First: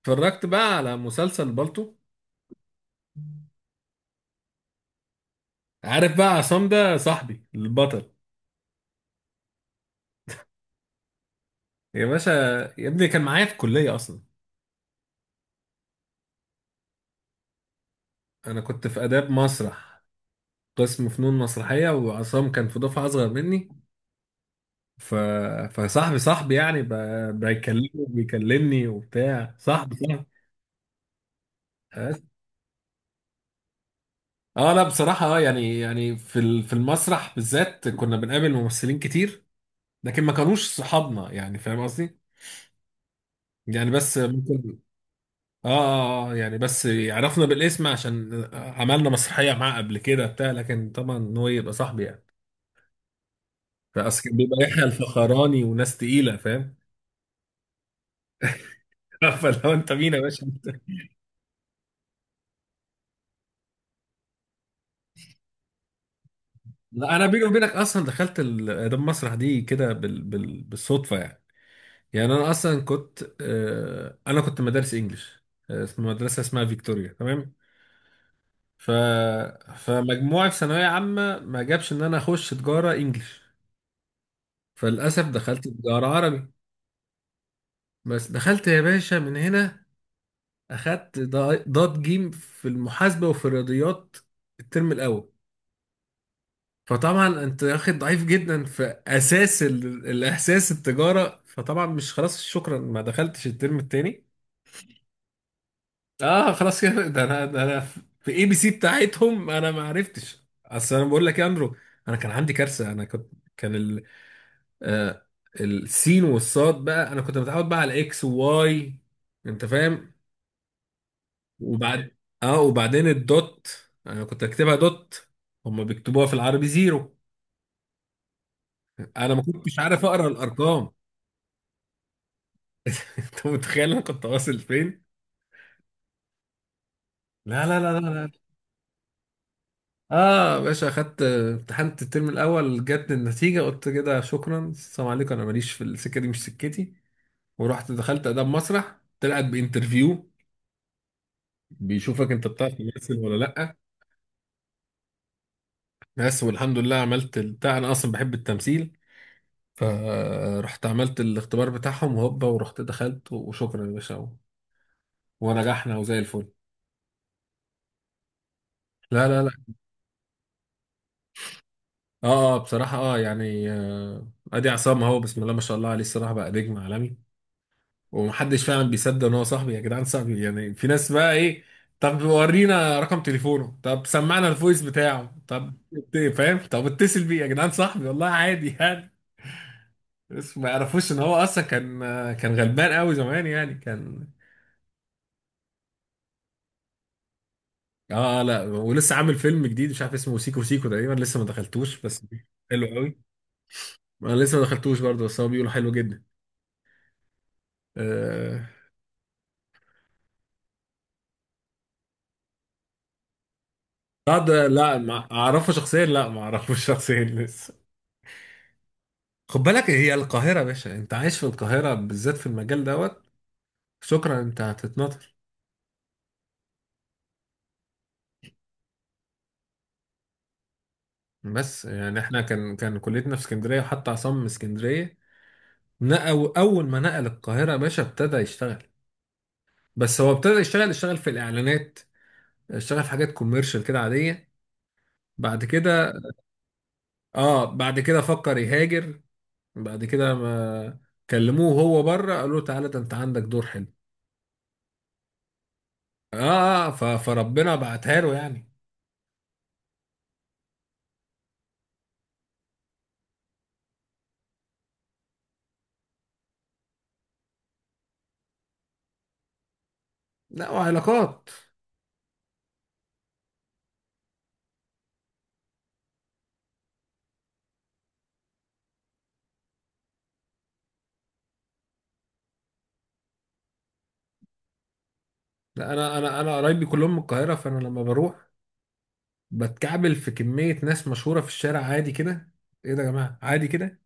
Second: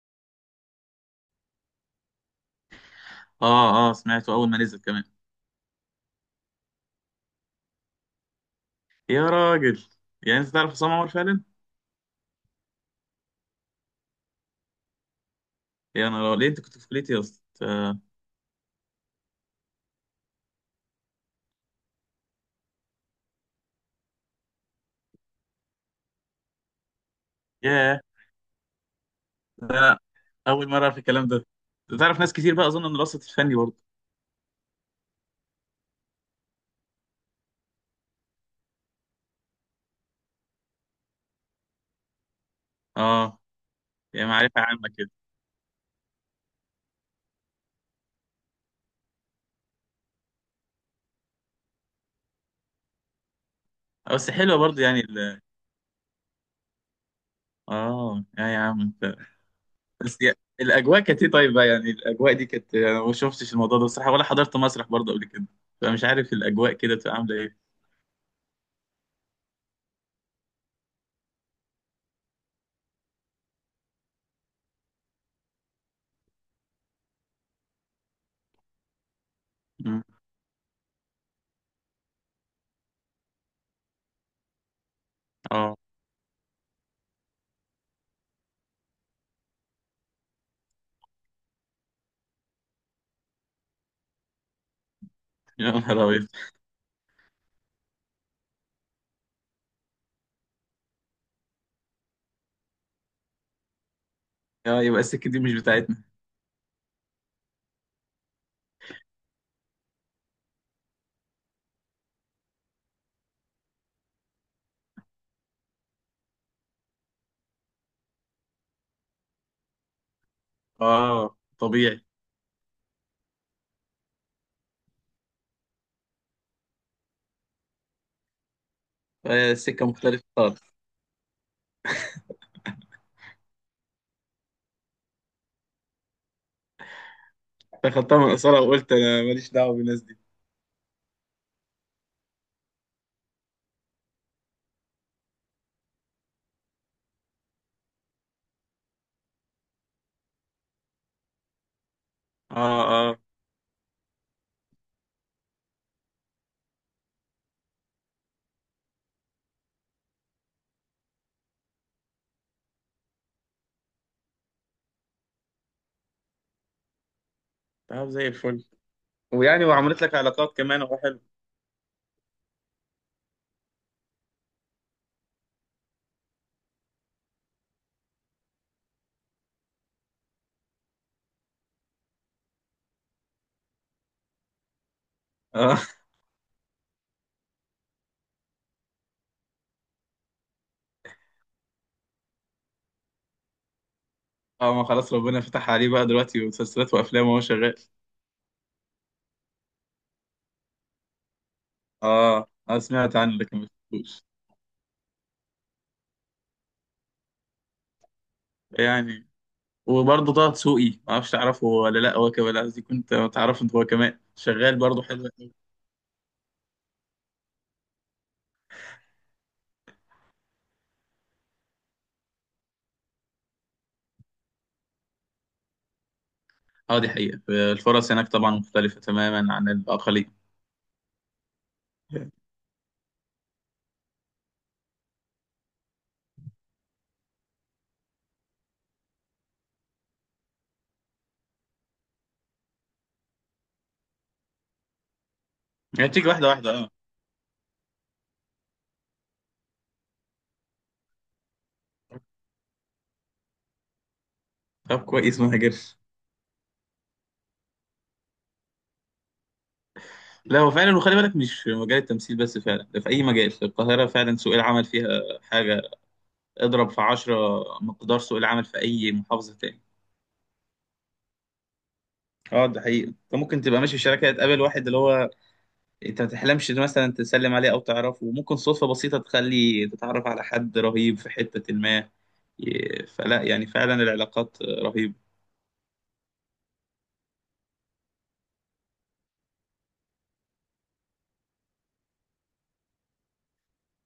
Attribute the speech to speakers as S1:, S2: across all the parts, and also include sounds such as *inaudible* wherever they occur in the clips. S1: اتفرجت بقى على مسلسل بالطو.
S2: اه، اه، سمعته اول ما نزل كمان.
S1: عارف بقى عصام ده صاحبي البطل؟
S2: يا راجل. يعني انت تعرف عصام عمر فعلا؟
S1: يا باشا، يا ابني كان معايا في الكلية أصلا.
S2: يا، انا ليه، انت كنت في كليتي يا اسطى؟ آه.
S1: أنا كنت في آداب مسرح، قسم فنون مسرحية، وعصام كان في دفعة أصغر مني. ف... فصاحبي صاحبي يعني بيكلمني
S2: ياه!
S1: وبيكلمني وبتاع
S2: لا،
S1: صاحبي
S2: لا،
S1: صاحبي
S2: اول مره اعرف الكلام ده. تعرف
S1: بس.
S2: ناس كتير بقى اظن من الوسط الفني برضه؟
S1: اه، لا بصراحة اه، يعني في المسرح بالذات كنا بنقابل ممثلين كتير، لكن ما كانوش صحابنا، يعني فاهم قصدي؟
S2: اه،
S1: يعني بس
S2: يعني معرفه
S1: ممكن.
S2: عامه كده.
S1: يعني بس عرفنا بالاسم عشان عملنا مسرحية معاه قبل كده بتاع، لكن طبعا إن هو يبقى صاحبي يعني. فأصل
S2: بس
S1: كان
S2: حلوه
S1: بيبقى
S2: برضه
S1: يحيى
S2: يعني
S1: الفخراني وناس تقيلة، فاهم.
S2: اه، يا عم انت.
S1: *laughs* فلو انت مين
S2: بس
S1: يا باشا انت.
S2: الاجواء كانت ايه طيب بقى؟ يعني الاجواء دي كانت، انا ما شفتش الموضوع ده بصراحه ولا حضرت مسرح برضه قبل كده، فمش عارف الاجواء كده بتبقى
S1: لا انا
S2: عامله
S1: بيني
S2: ايه.
S1: وبينك اصلا دخلت ال- ده المسرح دي كده بالصدفة يعني. يعني انا اصلا كنت آه، انا كنت مدارس انجليش، آه، في مدرسة اسمها فيكتوريا، تمام. ف
S2: مم.
S1: فمجموعي في ثانوية عامة ما جابش ان انا اخش تجارة انجليش، فللاسف دخلت
S2: اه،
S1: تجارة عربي. بس دخلت يا باشا من هنا، اخدت ضاد جيم في المحاسبة وفي الرياضيات الترم الاول.
S2: يا نهار ابيض.
S1: فطبعا انت واخد ضعيف جدا في اساس الاحساس التجارة، فطبعا مش خلاص شكرا، ما دخلتش الترم التاني.
S2: اه، يبقى السكه دي مش بتاعتنا.
S1: اه خلاص كده، ده انا في اي بي سي بتاعتهم انا ما عرفتش. اصل انا بقول لك يا اندرو، انا كان عندي كارثة. انا كنت، كان ال... آه السين والصاد بقى، انا كنت متعود بقى على اكس وواي، انت فاهم.
S2: اه، طبيعي.
S1: وبعد، اه وبعدين الدوت، انا كنت اكتبها دوت، هما بيكتبوها في العربي زيرو. انا ما
S2: آه،
S1: كنتش
S2: سكة
S1: عارف
S2: مختلفة
S1: اقرا
S2: خالص.
S1: الارقام. *laughs* انت متخيل انا كنت واصل فين؟ لا لا لا لا
S2: دخلتها
S1: لا.
S2: من قصيرها وقلت انا ماليش دعوه بالناس دي.
S1: اه يا باشا، اخدت امتحنت الترم الاول، جت النتيجه قلت كده شكرا، السلام عليكم، انا ماليش في السكه دي، مش سكتي. ورحت دخلت اداب مسرح، طلعت بانترفيو، بيشوفك انت بتعرف
S2: اه،
S1: تمثل
S2: اه.
S1: ولا لا. بس والحمد لله عملت البتاع، انا اصلا بحب التمثيل. فرحت عملت الاختبار بتاعهم وهوبا، ورحت دخلت وشكرا يا باشا، ونجحنا وزي الفل.
S2: طب زي الفل.
S1: لا لا
S2: ويعني
S1: لا.
S2: وعملت لك علاقات كمان، اهو حلو.
S1: اه آه، بصراحة اه يعني، آه، ادي عصام اهو، بسم الله ما شاء الله عليه، الصراحة بقى نجم عالمي. ومحدش فعلا بيصدق ان هو صاحبي. يا جدعان صاحبي يعني، في ناس بقى ايه، طب ورينا رقم تليفونه، طب سمعنا الفويس بتاعه، طب
S2: اه،
S1: فاهم، طب اتصل بيه يا جدعان، صاحبي والله، عادي يعني. بس ما يعرفوش ان هو اصلا كان، آه، كان غلبان قوي زمان يعني، كان.
S2: اه، ما خلاص، ربنا فتح عليه بقى دلوقتي مسلسلات وافلام وهو شغال.
S1: اه لا، ولسه عامل فيلم جديد مش عارف اسمه سيكو سيكو تقريبا، لسه ما دخلتوش بس.
S2: اه، انا
S1: حلو
S2: سمعت
S1: قوي.
S2: عنه لكن ما شفتوش.
S1: انا لسه ما دخلتوش برضه، بس هو بيقولوا حلو جدا. آه
S2: يعني وبرضه طه دسوقي ما اعرفش تعرفه ولا لا، هو كمان، قصدي كنت تعرفه انت، هو كمان
S1: لا ده
S2: شغال
S1: لا،
S2: برضه حلو
S1: ما
S2: أوي.
S1: اعرفه شخصيا، لا ما اعرفوش *laughs* شخصيا لسه. خد بالك هي القاهرة يا باشا، انت عايش في القاهرة بالذات في المجال دوت، شكرا انت هتتنطر.
S2: اه، دي حقيقة، الفرص هناك طبعا مختلفة تماما عن الأقاليم.
S1: بس يعني احنا كان كليتنا في اسكندرية، وحتى عصام من اسكندرية، نقل اول ما نقل القاهرة يا باشا ابتدى يشتغل. بس هو ابتدى يشتغل في الاعلانات، اشتغل في حاجات كوميرشال كده عادية. بعد
S2: يعني
S1: كده،
S2: بتيجي واحدة واحدة، اه.
S1: اه بعد كده فكر يهاجر. بعد كده ما كلموه وهو بره، قالوا له تعالى ده انت عندك دور حلو.
S2: طب كويس ما هاجرش.
S1: اه، فربنا بعتها له يعني.
S2: لا هو فعلا، وخلي بالك مش في مجال التمثيل بس، فعلا ده في أي مجال في القاهرة فعلا سوق العمل فيها حاجة. اضرب في 10 مقدار سوق العمل في أي محافظة تاني.
S1: لا وعلاقات.
S2: اه، ده حقيقي، انت ممكن تبقى ماشي في شركه تقابل واحد اللي هو انت ما تحلمش إن مثلا تسلم عليه او تعرفه، وممكن صدفه بسيطه تخلي تتعرف على حد رهيب في حته ما. فلا، يعني فعلا العلاقات رهيبه.
S1: لا انا قرايبي كلهم من القاهره، فانا لما بروح بتكعبل في كميه ناس مشهوره في الشارع عادي كده. ايه ده يا جماعه عادي كده،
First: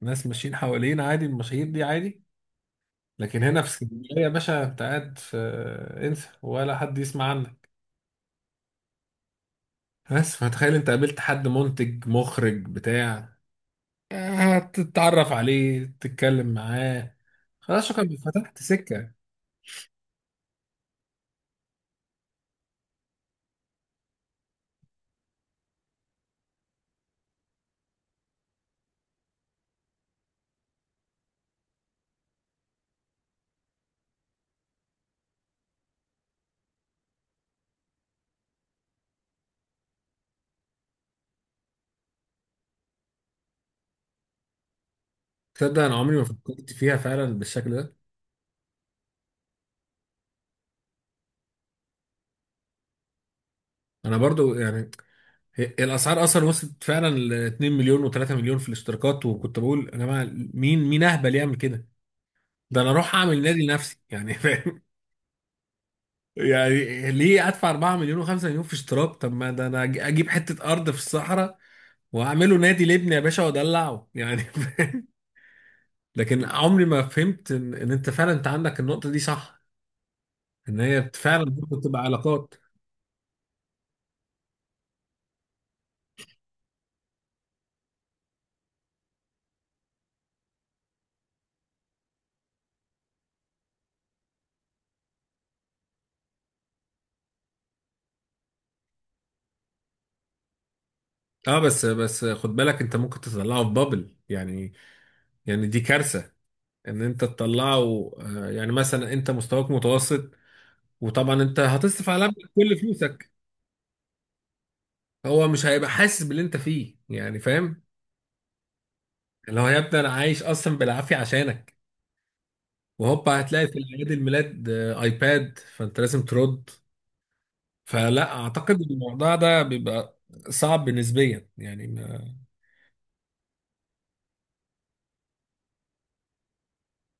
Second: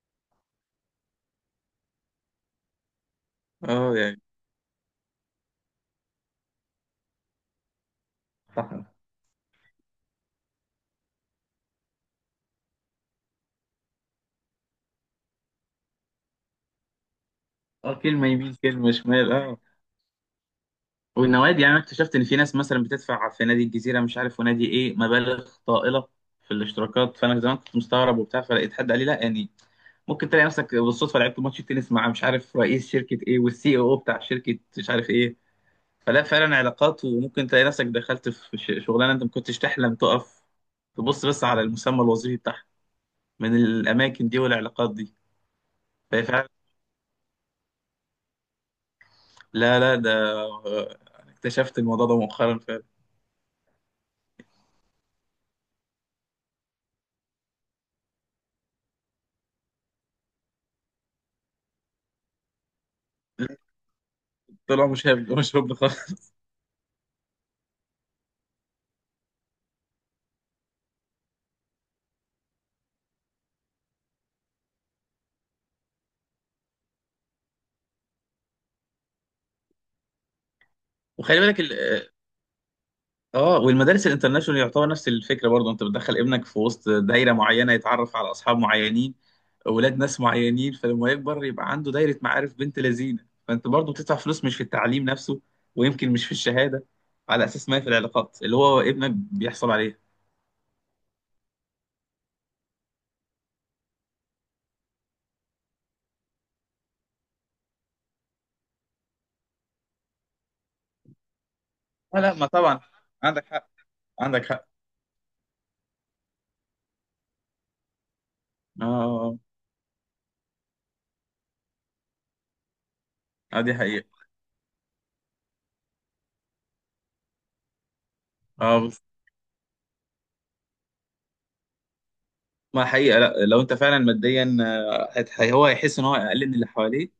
S1: ناس ماشيين حوالين عادي، المشاهير دي عادي. لكن هنا في
S2: اه، يعني
S1: اسكندريه يا باشا، انت قاعد في، انسى، ولا حد يسمع عنك.
S2: صح.
S1: بس فتخيل انت قابلت حد منتج مخرج بتاع، هتتعرف عليه تتكلم معاه، خلاص
S2: اه،
S1: شكرا
S2: كلمه يمين
S1: فتحت
S2: كلمه
S1: سكة.
S2: شمال، اه. والنوادي، يعني انا اكتشفت ان في ناس مثلا بتدفع في نادي الجزيره مش عارف ونادي ايه مبالغ طائله في الاشتراكات، فانا زمان كنت مستغرب وبتاع، فلقيت حد قال لي لا، يعني ممكن تلاقي نفسك بالصدفه لعبت ماتش تنس مع مش عارف رئيس شركه ايه، والسي او بتاع شركه مش عارف ايه. فلا فعلا علاقات، وممكن تلاقي نفسك دخلت في شغلانه انت ما كنتش تحلم تقف تبص بس على المسمى الوظيفي بتاعها، من الاماكن دي والعلاقات دي.
S1: تصدق انا عمري
S2: فهي
S1: ما
S2: فعلا،
S1: فكرت فيها فعلا بالشكل ده.
S2: لا، لا، ده آه، اكتشفت الموضوع ده مؤخرا فعلا.
S1: انا برضو يعني، الاسعار اصلا وصلت فعلا ل 2 مليون و3 مليون في الاشتراكات، وكنت بقول يا جماعه، مين اهبل يعمل كده؟ ده انا اروح اعمل نادي لنفسي يعني، *laughs* فاهم.
S2: طلع مش هبل مش هبل خالص.
S1: يعني ليه ادفع 4 مليون و5 مليون في اشتراك؟ طب ما ده انا اجيب حتة ارض في الصحراء واعمله نادي لابني يا باشا وادلعه يعني، *laughs* فاهم. لكن عمري ما فهمت ان إن انت فعلا انت عندك النقطة دي صح، ان هي
S2: وخلي
S1: فعلا
S2: بالك،
S1: ممكن تبقى علاقات.
S2: اه، والمدارس الانترناشونال يعتبر نفس الفكره برضه، انت بتدخل ابنك في وسط دايره معينه، يتعرف على اصحاب معينين، اولاد ناس معينين، فلما يكبر يبقى عنده دايره معارف بنت لذينه. فانت برضه بتدفع فلوس مش في التعليم نفسه، ويمكن مش في الشهاده، على اساس ما هي في العلاقات اللي هو ابنك بيحصل عليها.
S1: اه بس بس خد بالك، انت ممكن تطلعه في بابل يعني، يعني دي كارثه. ان انت تطلعه، آه، يعني مثلا انت مستواك متوسط وطبعا انت هتصرف
S2: لا،
S1: على
S2: لا، ما
S1: ابنك كل
S2: طبعا،
S1: فلوسك،
S2: عندك حق، عندك حق.
S1: هو مش هيبقى حاسس باللي انت فيه، يعني فاهم.
S2: اه، آه،
S1: اللي هو يا ابني انا عايش اصلا بالعافيه عشانك، وهوبا
S2: آه،
S1: هتلاقي
S2: دي
S1: في اعياد
S2: حقيقه.
S1: الميلاد، آه، ايباد، فانت لازم ترد. فلا اعتقد
S2: اه، بس
S1: الموضوع ده بيبقى صعب نسبيا يعني.
S2: ما حقيقه، لا لو انت فعلا ماديا هو هيحس ان هو اقل من اللي حواليه،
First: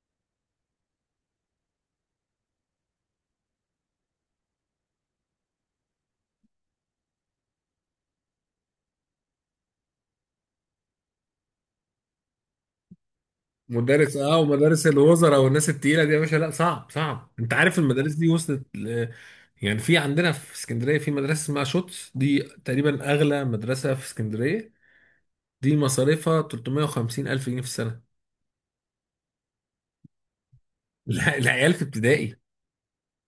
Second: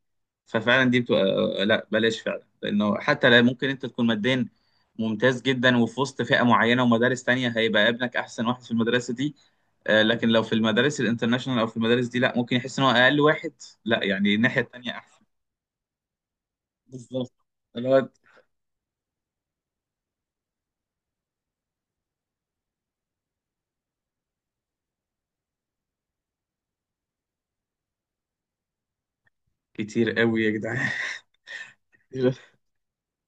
S2: ففعلا دي بتبقى، لا بلاش فعلا، لانه حتى لا، ممكن انت تكون ماديا ممتاز جدا وفي وسط فئه معينه ومدارس تانية هيبقى ابنك احسن واحد في المدرسه دي. آه، لكن لو في المدارس الانترناشونال او في المدارس دي لا، ممكن يحس ان هو اقل واحد. لا،
S1: مدرس
S2: يعني
S1: اه،
S2: الناحيه
S1: ومدارس
S2: التانية احسن.
S1: الوزراء والناس التقيله دي يا باشا، لا صعب صعب.
S2: بالظبط،
S1: انت عارف
S2: اللي هو
S1: المدارس دي وصلت يعني، في عندنا في اسكندريه في مدرسه اسمها شوتس، دي تقريبا اغلى مدرسه في اسكندريه. دي مصاريفها 350 الف جنيه في السنه.
S2: كتير قوي يا جدعان.
S1: *laughs* لا العيال في ابتدائي،
S2: *laughs*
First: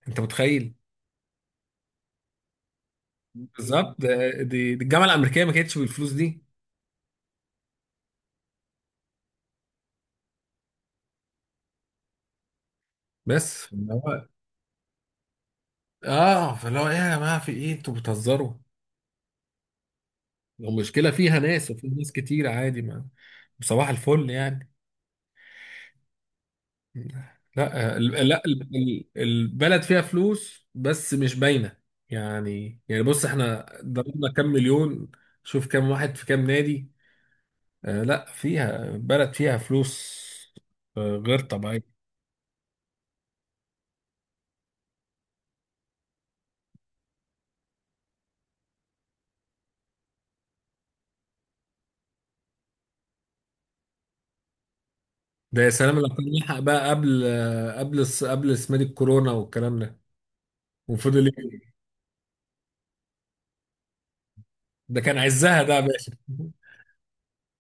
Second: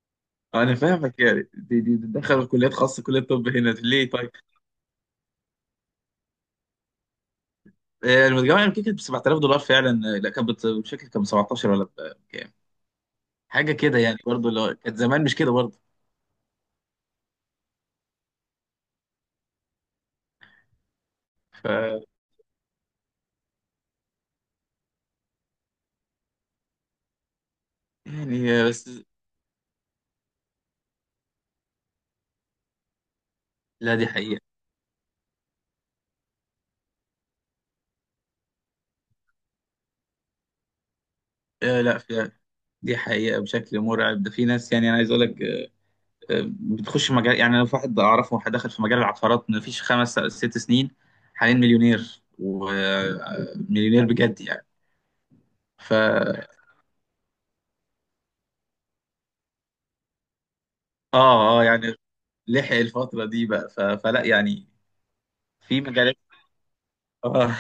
S1: انت متخيل.
S2: انا فاهمك، يعني دي دخل كليات خاصه، كليه طب هنا
S1: بالظبط
S2: ليه طيب.
S1: دي الجامعه الامريكيه ما كانتش بالفلوس دي.
S2: آه، المتجمع يمكن كانت ب $7000 فعلا. آه، لا كانت مش فاكر كان ب 17 ولا بكام، حاجه
S1: بس اللي
S2: كده يعني،
S1: هو،
S2: برضه لو كانت زمان مش كده برضه.
S1: اه، فاللي هو ايه يا جماعه، في ايه؟ انتوا بتهزروا؟ المشكله فيها ناس وفي
S2: ف
S1: ناس كتير عادي ما، صباح الفل يعني. لا ال- لا
S2: يعني، آه،
S1: ال-
S2: بس
S1: ال- البلد فيها فلوس بس مش باينه. يعني يعني بص، احنا
S2: لا دي
S1: ضربنا
S2: حقيقة.
S1: كام مليون، شوف كام واحد في كام نادي. آه لا، فيها، بلد فيها فلوس، آه غير
S2: آه، لا
S1: طبيعيه.
S2: في، دي حقيقة بشكل مرعب، ده في ناس يعني أنا عايز أقول لك، آه، بتخش مجال، يعني أنا في واحد أعرفه، واحد دخل في مجال العقارات ما فيش 5 6 سنين، حاليا مليونير ومليونير بجد يعني.
S1: ده يا
S2: ف
S1: سلام لو كان لحق بقى قبل، آه قبل قبل اسمها دي الكورونا والكلام ده، وفضل
S2: آه، آه،
S1: يجري.
S2: يعني لحق الفترة دي بقى فلا، يعني
S1: ده كان عزها ده يا
S2: في
S1: باشا.
S2: مجالات. آه.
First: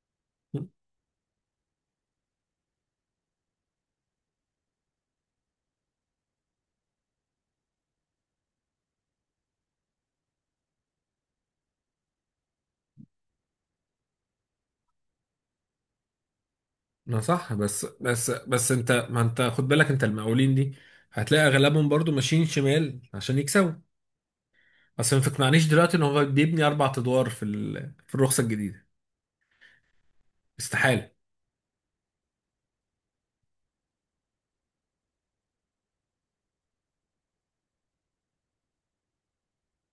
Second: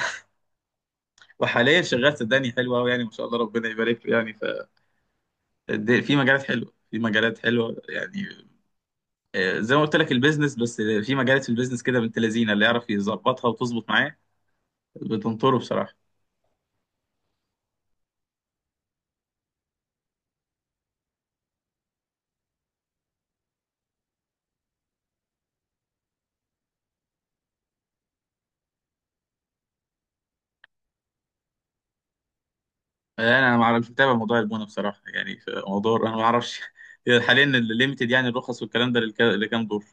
S2: *laughs* وحاليا شغال صدقني حلو أوي يعني، ما شاء الله ربنا يبارك له يعني. في مجالات حلوة في مجالات حلوة يعني. آه، زي ما قلت لك البيزنس، بس في مجالات في البيزنس كده بنت لذينه، اللي يعرف يظبطها وتظبط معاه بتنطره بصراحه.
S1: ما صح، بس بس انت، ما انت خد بالك، انت المقاولين دي هتلاقي اغلبهم برضو ماشيين شمال عشان يكسبوا. اصل ما تقنعنيش دلوقتي ان هو بيبني اربع ادوار في الرخصه الجديده، استحاله.
S2: آه، انا ما اعرفش متابع موضوع البونه بصراحه، يعني في موضوع انا ما اعرفش. *laughs* حاليا الليميتد يعني الرخص والكلام ده لكام دور.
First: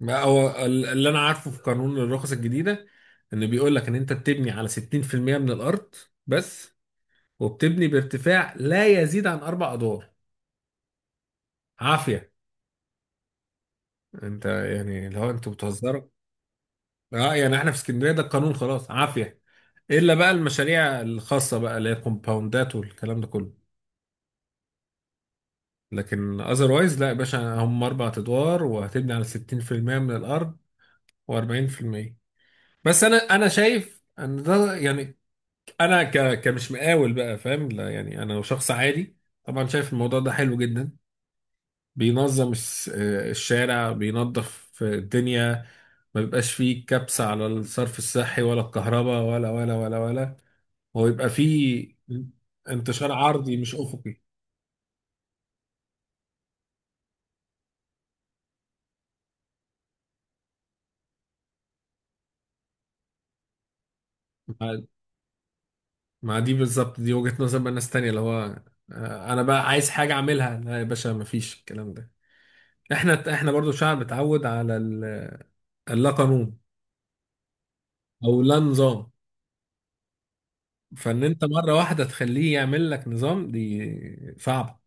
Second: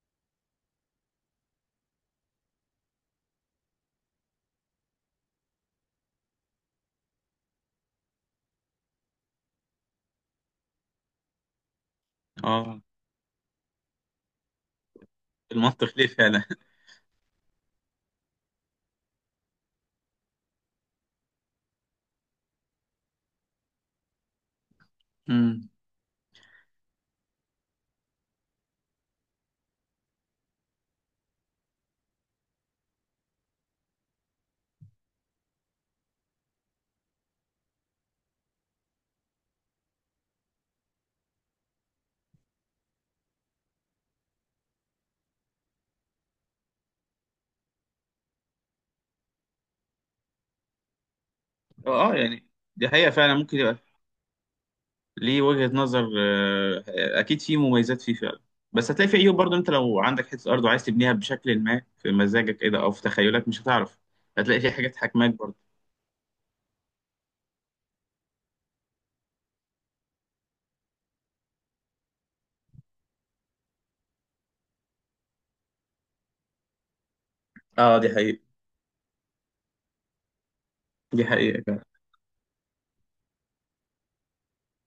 S1: ما هو اللي انا عارفه في قانون الرخص الجديده، ان بيقول لك ان انت بتبني على 60% من الارض بس، وبتبني بارتفاع لا يزيد عن اربع ادوار، عافيه.
S2: اه،
S1: انت يعني اللي هو انتوا
S2: المنطق
S1: بتهزروا؟
S2: ليه فعلا.
S1: اه يعني احنا في اسكندريه ده القانون، خلاص عافيه، الا بقى المشاريع الخاصه بقى اللي هي كومباوندات والكلام ده كله.
S2: *laughs* امم،
S1: لكن اذروايز لا يا باشا، هم اربع ادوار وهتبني على 60% من الارض و40% بس. انا انا شايف ان ده يعني، انا كمش مقاول بقى فاهم، لا يعني انا شخص عادي، طبعا شايف الموضوع ده حلو جدا. بينظم الشارع، بينظف الدنيا، ما بيبقاش فيه كبس على الصرف الصحي ولا الكهرباء ولا ولا ولا ولا، هو يبقى
S2: اه،
S1: فيه
S2: آه، يعني دي حقيقه
S1: انتشار
S2: فعلا
S1: عرضي
S2: ممكن
S1: مش
S2: يبقى
S1: افقي.
S2: ليه وجهه نظر، آه، اكيد في مميزات فيه فعلا. بس هتلاقي في عيوب برضه، انت لو عندك حته ارض وعايز تبنيها بشكل ما في مزاجك كده او في تخيلك مش هتعرف، هتلاقي في
S1: مع
S2: حاجات حاكماك برضه.
S1: مع دي بالظبط، دي وجهة نظر بقى ناس تانية، اللي هو آه، انا بقى عايز حاجة اعملها، لا يا باشا مفيش الكلام ده. احنا برضو شعب اتعود على اللا قانون
S2: اه، دي
S1: او
S2: حقيقة.
S1: لا نظام، فان
S2: دي
S1: انت
S2: حقيقة
S1: مره
S2: فعلا.
S1: واحده تخليه يعمل لك نظام دي صعبه.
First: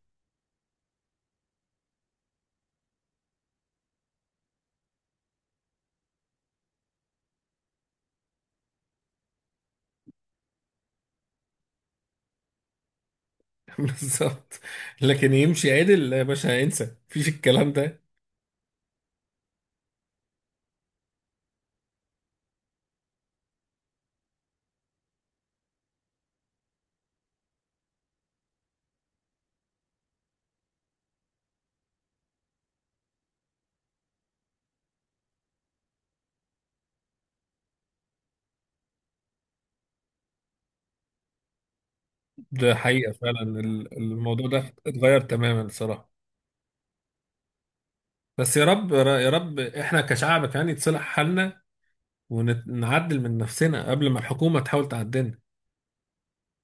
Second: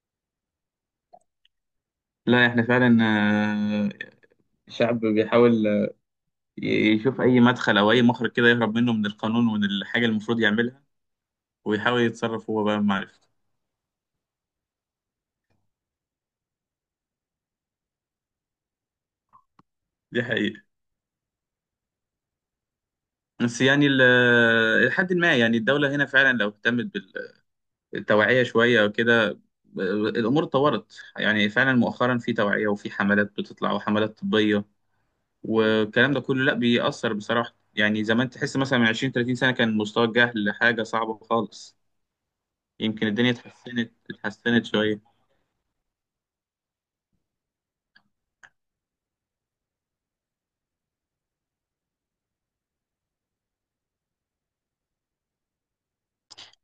S2: لا احنا فعلا الشعب بيحاول ي- يشوف أي مدخل أو أي مخرج كده يهرب منه من القانون ومن الحاجة اللي المفروض يعملها، ويحاول يتصرف هو بقى بمعرفته.
S1: *laughs* بالظبط. لكن يمشي عدل يا باشا، انسى مفيش الكلام ده.
S2: دي حقيقة، بس يعني لحد ما يعني الدولة هنا فعلا لو اهتمت بالتوعية شوية أو كده، الأمور اتطورت يعني فعلا مؤخرا، في توعية وفي حملات بتطلع وحملات طبية والكلام ده كله، لا بيأثر بصراحة. يعني زمان تحس مثلا من 20 30 سنة كان مستوى الجهل حاجة صعبة خالص.
S1: ده
S2: يمكن
S1: حقيقه
S2: الدنيا
S1: فعلا،
S2: اتحسنت
S1: الموضوع
S2: اتحسنت
S1: ده
S2: شوية.
S1: اتغير تماما الصراحه. بس يا رب يا رب احنا كشعب يعني يتصلح حالنا، ونعدل من نفسنا قبل ما الحكومه تحاول تعدلنا.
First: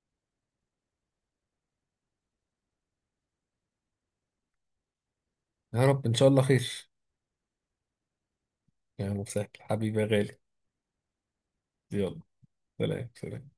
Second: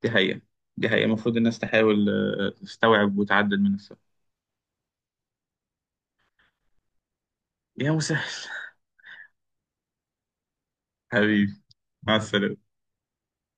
S2: دي حقيقة، دي حقيقة المفروض الناس تحاول تستوعب وتعدل من نفسها.
S1: يا رب ان شاء الله خير.
S2: يا مسهل.
S1: يا مسهل حبيبي يا غالي.
S2: *laughs* حبيبي. مع
S1: يلا.
S2: السلامة.
S1: سلام سلام.